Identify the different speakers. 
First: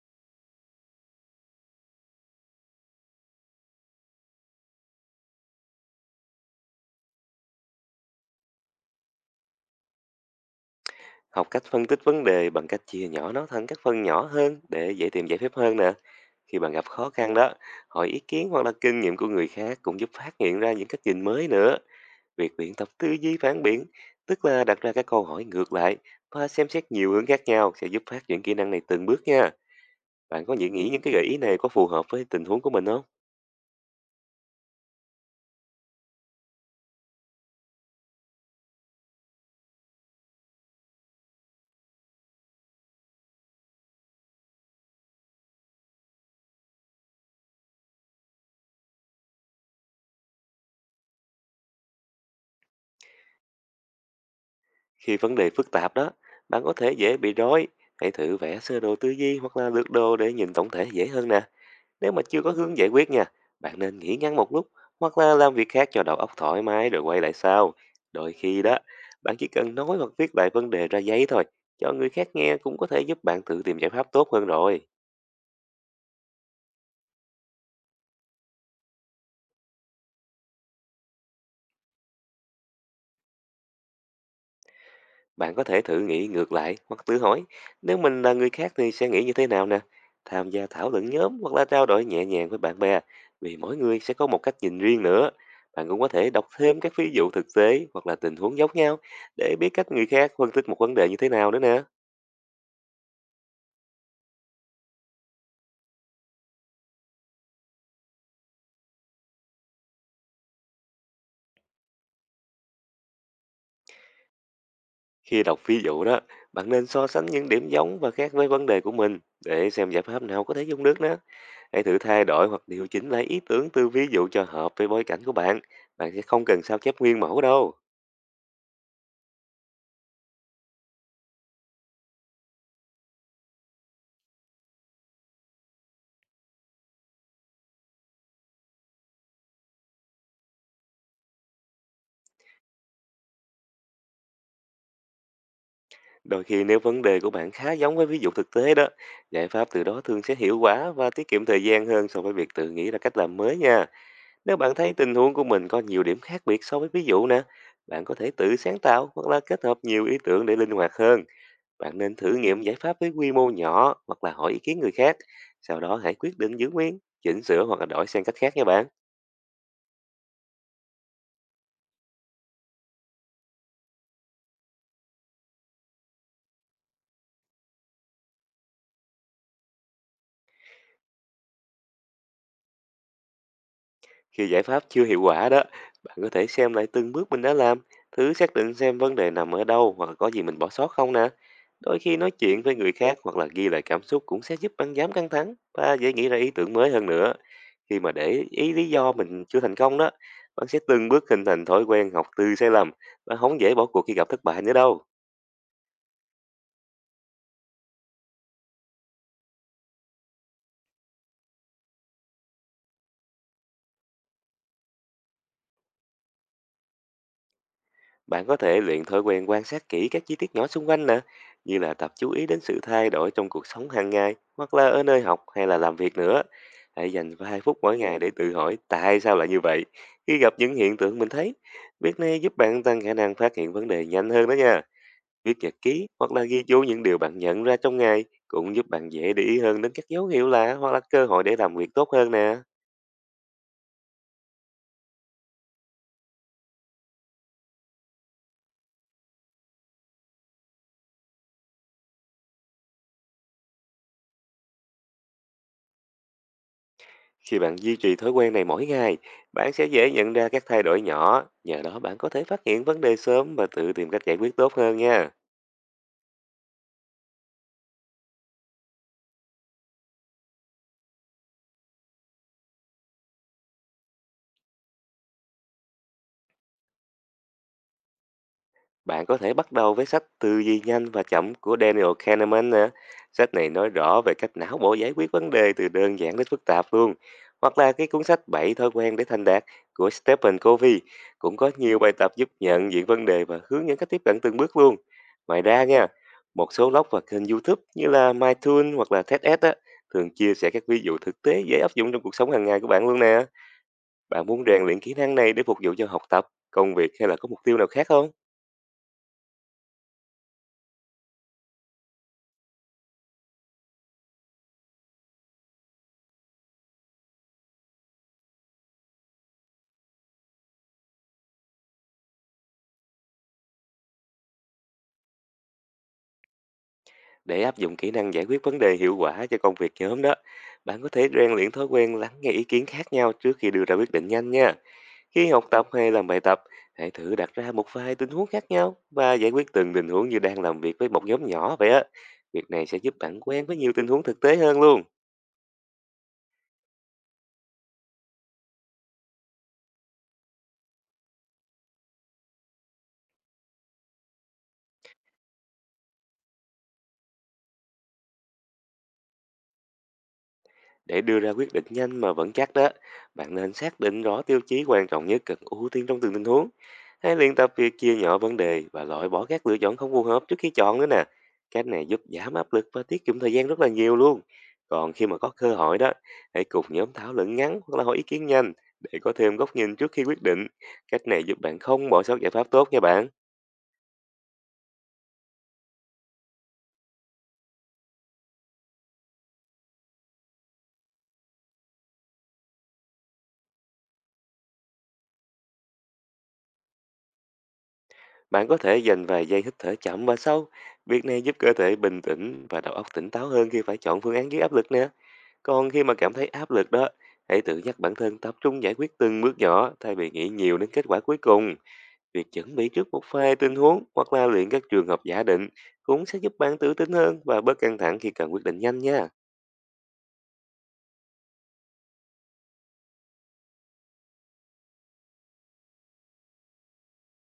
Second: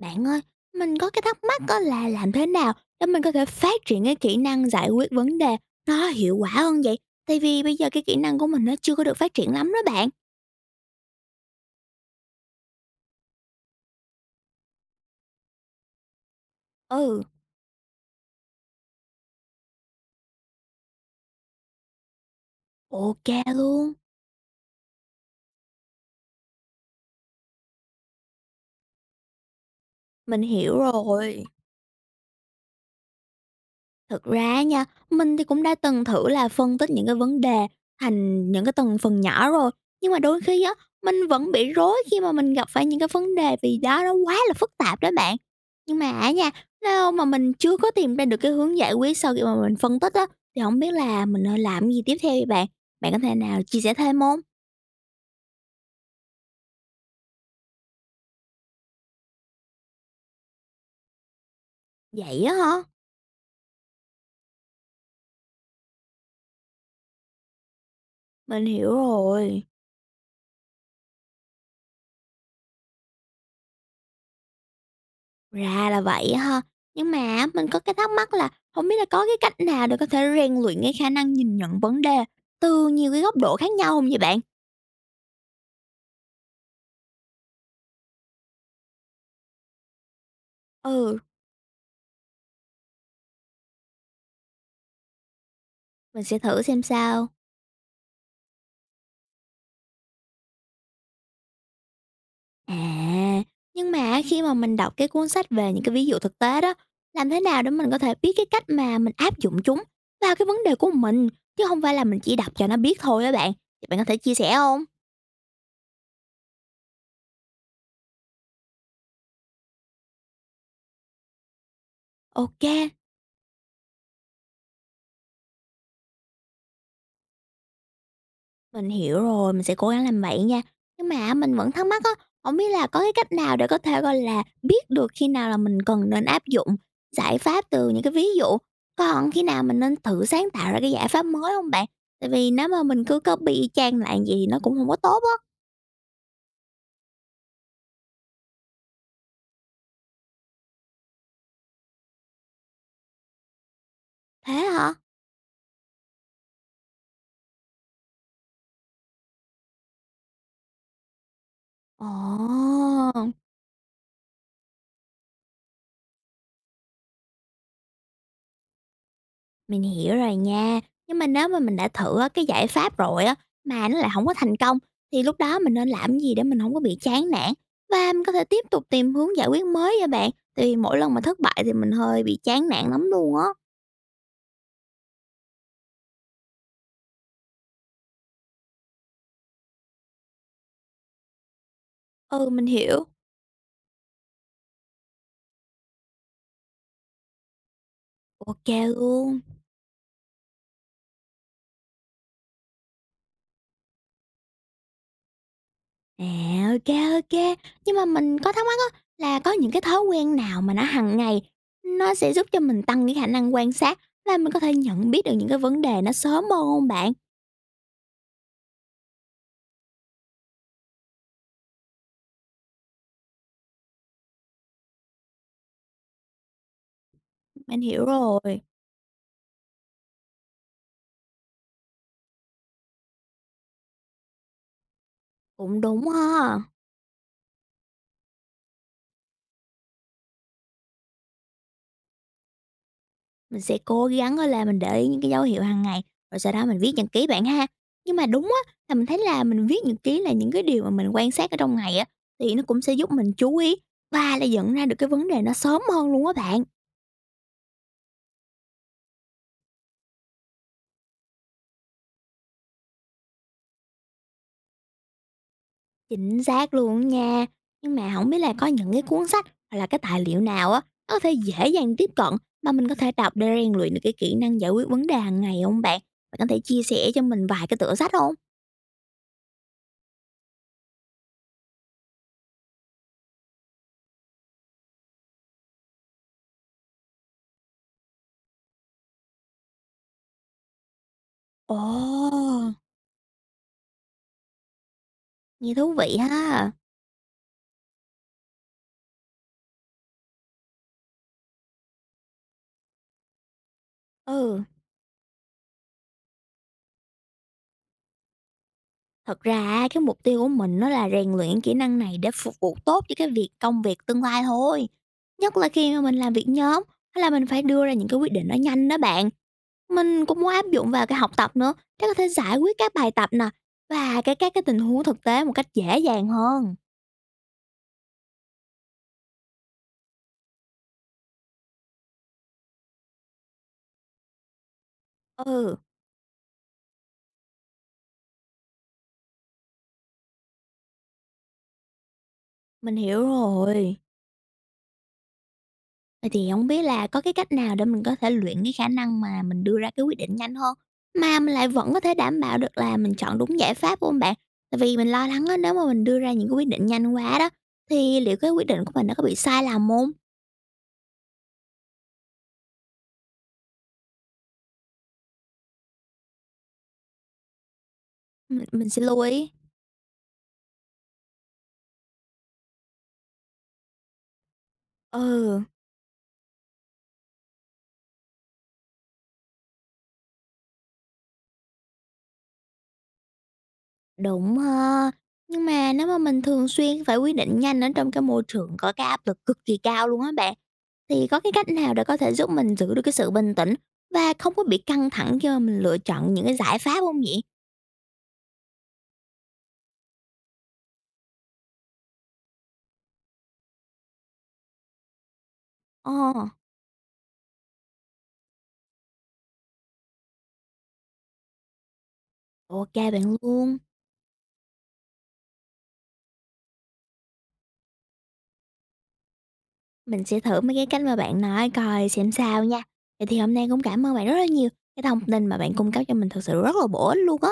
Speaker 1: Bạn ơi, mình có cái thắc mắc đó là làm thế nào để mình có thể phát triển cái kỹ năng giải quyết vấn đề nó hiệu quả hơn vậy? Tại vì bây giờ cái kỹ năng của mình nó chưa có được phát triển lắm đó bạn.
Speaker 2: Học cách phân tích vấn đề bằng cách chia nhỏ nó thành các phần nhỏ hơn để dễ tìm giải pháp hơn nè. Khi bạn gặp khó
Speaker 1: Ừ,
Speaker 2: khăn đó, hỏi ý kiến hoặc là kinh nghiệm của người khác cũng giúp phát hiện ra những cách nhìn mới nữa. Việc luyện tập tư duy
Speaker 1: ok
Speaker 2: phản
Speaker 1: luôn.
Speaker 2: biện, tức là đặt ra các câu hỏi ngược lại và xem xét nhiều hướng khác nhau sẽ giúp phát triển kỹ năng này từng bước nha.
Speaker 1: Mình
Speaker 2: Bạn có nghĩ
Speaker 1: hiểu
Speaker 2: nghĩ những cái gợi ý
Speaker 1: rồi.
Speaker 2: này có phù hợp với tình huống của mình không?
Speaker 1: Thực ra nha, mình thì cũng đã từng thử là phân tích những cái vấn đề thành những cái từng phần nhỏ rồi, nhưng mà đôi khi á, mình vẫn bị rối khi mà mình gặp phải những cái vấn đề vì đó nó quá là phức tạp đó bạn. Nhưng mà á nha, nếu mà mình chưa có tìm ra được cái hướng giải quyết sau khi mà mình phân tích á, thì không biết là mình nên làm gì tiếp theo vậy bạn? Bạn có thể nào chia sẻ thêm không?
Speaker 2: Khi vấn đề phức tạp đó, bạn có thể dễ bị rối. Hãy thử vẽ sơ đồ tư duy hoặc là lược đồ để nhìn tổng thể dễ hơn nè. Nếu mà chưa
Speaker 1: Vậy
Speaker 2: có
Speaker 1: á
Speaker 2: hướng
Speaker 1: hả?
Speaker 2: giải quyết nha, bạn nên nghỉ ngắn một lúc hoặc là làm việc khác cho đầu óc thoải mái rồi quay lại sau. Đôi khi
Speaker 1: Mình
Speaker 2: đó,
Speaker 1: hiểu
Speaker 2: bạn chỉ
Speaker 1: rồi.
Speaker 2: cần nói hoặc viết lại vấn đề ra giấy thôi, cho người khác nghe cũng có thể giúp bạn tự tìm giải pháp tốt hơn rồi.
Speaker 1: Ra là vậy á ha. Nhưng mà mình có cái thắc mắc là không biết là có cái cách nào để có thể rèn luyện cái khả năng nhìn nhận vấn đề từ nhiều cái góc độ khác nhau không vậy bạn?
Speaker 2: Bạn có thể thử nghĩ ngược lại hoặc tự hỏi, nếu mình là người khác thì sẽ nghĩ như thế nào nè. Tham gia thảo luận
Speaker 1: Ừ,
Speaker 2: nhóm hoặc là trao đổi nhẹ nhàng với bạn bè, vì mỗi người sẽ có một cách nhìn riêng nữa. Bạn cũng có
Speaker 1: mình
Speaker 2: thể
Speaker 1: sẽ
Speaker 2: đọc
Speaker 1: thử
Speaker 2: thêm
Speaker 1: xem
Speaker 2: các ví
Speaker 1: sao.
Speaker 2: dụ thực tế hoặc là tình huống giống nhau để biết cách người khác phân tích một vấn đề như thế nào nữa nè.
Speaker 1: À, nhưng mà khi mà mình đọc cái cuốn sách về những cái ví dụ thực tế đó, làm thế nào để mình có thể biết cái cách mà mình áp dụng chúng vào cái vấn đề của mình, chứ không phải là mình chỉ đọc cho nó biết thôi á bạn? Thì bạn có thể chia sẻ không?
Speaker 2: Khi đọc ví dụ đó, bạn nên so sánh những điểm giống và khác với vấn đề của mình để xem giải pháp nào có thể dùng được nữa. Hãy thử thay đổi hoặc
Speaker 1: OK.
Speaker 2: điều chỉnh lại ý tưởng từ ví dụ cho hợp với bối cảnh của bạn. Bạn sẽ không cần sao chép nguyên mẫu đâu.
Speaker 1: Mình hiểu rồi, mình sẽ cố gắng làm vậy nha. Nhưng mà á, mình vẫn thắc mắc á, không biết là có cái cách nào để có thể, gọi là, biết được khi nào là mình cần nên áp dụng giải pháp từ những cái ví dụ, còn khi nào mình nên thử sáng tạo ra cái giải pháp mới không bạn? Tại vì nếu mà mình cứ copy y chang lại vậy thì nó cũng không có tốt á.
Speaker 2: Đôi khi nếu vấn đề của bạn khá giống với ví dụ thực tế đó, giải pháp từ đó thường sẽ hiệu quả và tiết kiệm thời gian hơn so với việc tự nghĩ ra cách làm mới nha.
Speaker 1: Thế
Speaker 2: Nếu bạn thấy
Speaker 1: hả?
Speaker 2: tình huống của mình có nhiều điểm khác biệt so với ví dụ nè, bạn có thể tự sáng tạo hoặc là kết hợp nhiều ý tưởng để linh hoạt hơn. Bạn nên thử nghiệm giải pháp với
Speaker 1: Ồ!
Speaker 2: quy mô nhỏ hoặc là hỏi ý kiến người khác. Sau đó hãy quyết định giữ nguyên, chỉnh sửa hoặc là đổi sang cách khác nha bạn.
Speaker 1: Mình hiểu rồi nha. Nhưng mà nếu mà mình đã thử á, cái giải pháp rồi á, mà nó lại không có thành công, thì lúc đó mình nên làm gì để mình không có bị chán nản? Và mình có thể tiếp tục tìm hướng giải quyết mới vậy bạn? Tại vì mỗi lần mà thất bại thì mình hơi bị chán nản lắm luôn á.
Speaker 2: Khi giải pháp chưa hiệu quả đó, bạn có thể xem lại từng bước mình đã làm, thử xác định xem vấn đề nằm ở đâu hoặc là có gì mình bỏ sót không nè. Đôi khi nói
Speaker 1: Ừ,
Speaker 2: chuyện
Speaker 1: mình
Speaker 2: với người
Speaker 1: hiểu.
Speaker 2: khác hoặc là ghi lại cảm xúc cũng sẽ giúp bạn giảm căng thẳng và dễ nghĩ ra ý tưởng mới hơn nữa. Khi mà để
Speaker 1: Ok
Speaker 2: ý lý do
Speaker 1: luôn.
Speaker 2: mình chưa thành công đó, bạn sẽ từng bước hình thành thói quen học từ sai lầm và không dễ bỏ cuộc khi gặp thất bại nữa đâu.
Speaker 1: À, ok ok. Nhưng mà mình có thắc mắc á, là có những cái thói quen nào mà nó hàng ngày nó sẽ giúp cho mình tăng cái khả năng quan sát và mình có thể nhận biết được những cái vấn đề nó sớm hơn không bạn?
Speaker 2: Bạn có thể luyện thói quen quan sát kỹ các chi tiết nhỏ xung quanh nè, như là tập chú ý đến sự thay đổi trong cuộc sống hàng ngày, hoặc là ở nơi học hay là làm việc nữa. Hãy dành vài phút
Speaker 1: Mình
Speaker 2: mỗi
Speaker 1: hiểu
Speaker 2: ngày để tự
Speaker 1: rồi.
Speaker 2: hỏi tại sao lại như vậy. Khi gặp những hiện tượng mình thấy, việc này giúp bạn tăng khả năng phát hiện vấn đề nhanh hơn đó nha. Viết nhật
Speaker 1: Cũng
Speaker 2: ký
Speaker 1: đúng
Speaker 2: hoặc là
Speaker 1: ha.
Speaker 2: ghi chú những điều bạn nhận ra trong ngày cũng giúp bạn dễ để ý hơn đến các dấu hiệu lạ hoặc là cơ hội để làm việc tốt hơn nè.
Speaker 1: Mình sẽ cố gắng á là mình để ý những cái dấu hiệu hàng ngày, rồi sau đó mình viết nhật ký bạn ha. Nhưng mà đúng á, là mình thấy là mình viết nhật ký là những cái điều mà mình quan sát ở trong ngày á, thì nó cũng sẽ giúp mình chú ý và là nhận ra được cái vấn đề nó sớm hơn luôn á bạn.
Speaker 2: Khi bạn duy trì thói quen này mỗi ngày, bạn sẽ dễ nhận ra các thay đổi nhỏ, nhờ đó bạn có thể phát hiện vấn đề sớm và tự tìm cách giải quyết tốt hơn nha.
Speaker 1: Chính xác luôn á nha. Nhưng mà không biết là có những cái cuốn sách hoặc là cái tài liệu nào á, nó có thể dễ dàng tiếp cận mà mình có thể đọc để rèn luyện được cái kỹ năng giải quyết vấn đề hàng ngày không bạn? Bạn có thể chia sẻ cho mình vài cái tựa sách không?
Speaker 2: Bạn có thể bắt đầu với sách Tư Duy Nhanh Và Chậm của Daniel Kahneman nè. Sách này nói rõ về cách não bộ giải quyết vấn đề từ đơn giản đến phức tạp luôn. Hoặc là cái cuốn sách 7 Thói Quen Để Thành Đạt của Stephen Covey cũng có nhiều bài tập giúp
Speaker 1: Ồ!
Speaker 2: nhận diện vấn đề và hướng dẫn cách tiếp cận từng bước luôn. Ngoài
Speaker 1: Nghe
Speaker 2: ra
Speaker 1: thú
Speaker 2: nha,
Speaker 1: vị ha.
Speaker 2: một số blog và kênh YouTube như là MyTune hoặc là TEDx á, thường chia sẻ các ví dụ thực tế dễ áp dụng trong cuộc sống hàng ngày của bạn luôn nè. Bạn muốn
Speaker 1: Ừ.
Speaker 2: rèn luyện kỹ năng này để phục vụ cho học tập, công việc hay là có mục tiêu nào khác không?
Speaker 1: Thật ra cái mục tiêu của mình nó là rèn luyện kỹ năng này để phục vụ tốt cho cái việc công việc tương lai thôi. Nhất là khi mà mình làm việc nhóm hay là mình phải đưa ra những cái quyết định nó nhanh đó bạn. Mình cũng muốn áp dụng vào cái học tập nữa để có thể giải quyết các bài tập nè và cái các cái tình huống thực tế một cách dễ dàng hơn.
Speaker 2: Để áp dụng kỹ năng giải quyết vấn đề hiệu quả cho công việc nhóm đó, bạn có thể rèn luyện thói quen lắng nghe ý kiến khác nhau trước khi đưa ra quyết định nhanh nha. Khi học
Speaker 1: Ừ,
Speaker 2: tập hay làm bài tập, hãy thử đặt ra một vài tình huống khác nhau và giải quyết từng tình huống như đang làm việc với một nhóm nhỏ vậy á. Việc này
Speaker 1: mình
Speaker 2: sẽ giúp
Speaker 1: hiểu
Speaker 2: bạn quen với nhiều
Speaker 1: rồi.
Speaker 2: tình huống thực tế hơn luôn.
Speaker 1: Vậy thì không biết là có cái cách nào để mình có thể luyện cái khả năng mà mình đưa ra cái quyết định nhanh hơn, mà mình lại vẫn có thể đảm bảo được là mình chọn đúng giải pháp không bạn? Tại vì mình lo lắng á, nếu mà mình đưa ra những cái quyết định nhanh quá đó, thì liệu cái quyết định của mình nó có bị sai lầm hông?
Speaker 2: Để đưa ra quyết định nhanh mà vẫn chắc đó, bạn nên xác định rõ tiêu chí quan trọng nhất cần ưu tiên trong từng tình huống. Hãy luyện tập việc chia nhỏ vấn
Speaker 1: Mình
Speaker 2: đề
Speaker 1: mình sẽ
Speaker 2: và
Speaker 1: lưu
Speaker 2: loại bỏ
Speaker 1: ý.
Speaker 2: các lựa chọn không phù hợp trước khi chọn nữa nè. Cách này giúp giảm áp lực và tiết kiệm thời gian rất là nhiều luôn. Còn khi mà có
Speaker 1: Ừ,
Speaker 2: cơ hội đó, hãy cùng nhóm thảo luận ngắn hoặc là hỏi ý kiến nhanh để có thêm góc nhìn trước khi quyết định. Cách này giúp bạn không bỏ sót giải pháp tốt nha bạn.
Speaker 1: đúng ha. Nhưng mà nếu mà mình thường xuyên phải quyết định nhanh ở trong cái môi trường có cái áp lực cực kỳ cao luôn á bạn, thì có cái cách nào để có thể giúp mình giữ được cái sự bình tĩnh và không có bị căng thẳng khi mà mình lựa chọn những cái giải pháp không vậy?
Speaker 2: Bạn có thể dành vài giây hít thở chậm và sâu. Việc này giúp cơ thể bình tĩnh và đầu óc tỉnh táo hơn khi phải chọn phương án dưới áp lực nè. Còn khi
Speaker 1: Ờ,
Speaker 2: mà cảm thấy áp lực đó, hãy tự nhắc bản thân tập trung giải quyết từng bước nhỏ thay vì nghĩ nhiều đến kết quả cuối cùng. Việc chuẩn bị
Speaker 1: ok
Speaker 2: trước một
Speaker 1: bạn
Speaker 2: vài
Speaker 1: luôn.
Speaker 2: tình huống hoặc là luyện các trường hợp giả định cũng sẽ giúp bạn tự tin hơn và bớt căng thẳng khi cần quyết định nhanh nha.
Speaker 1: Mình sẽ thử mấy cái cách mà bạn nói coi xem sao nha. Vậy thì hôm nay cũng cảm ơn bạn rất là nhiều, cái thông tin mà bạn cung cấp cho mình thực sự rất là bổ ích luôn á.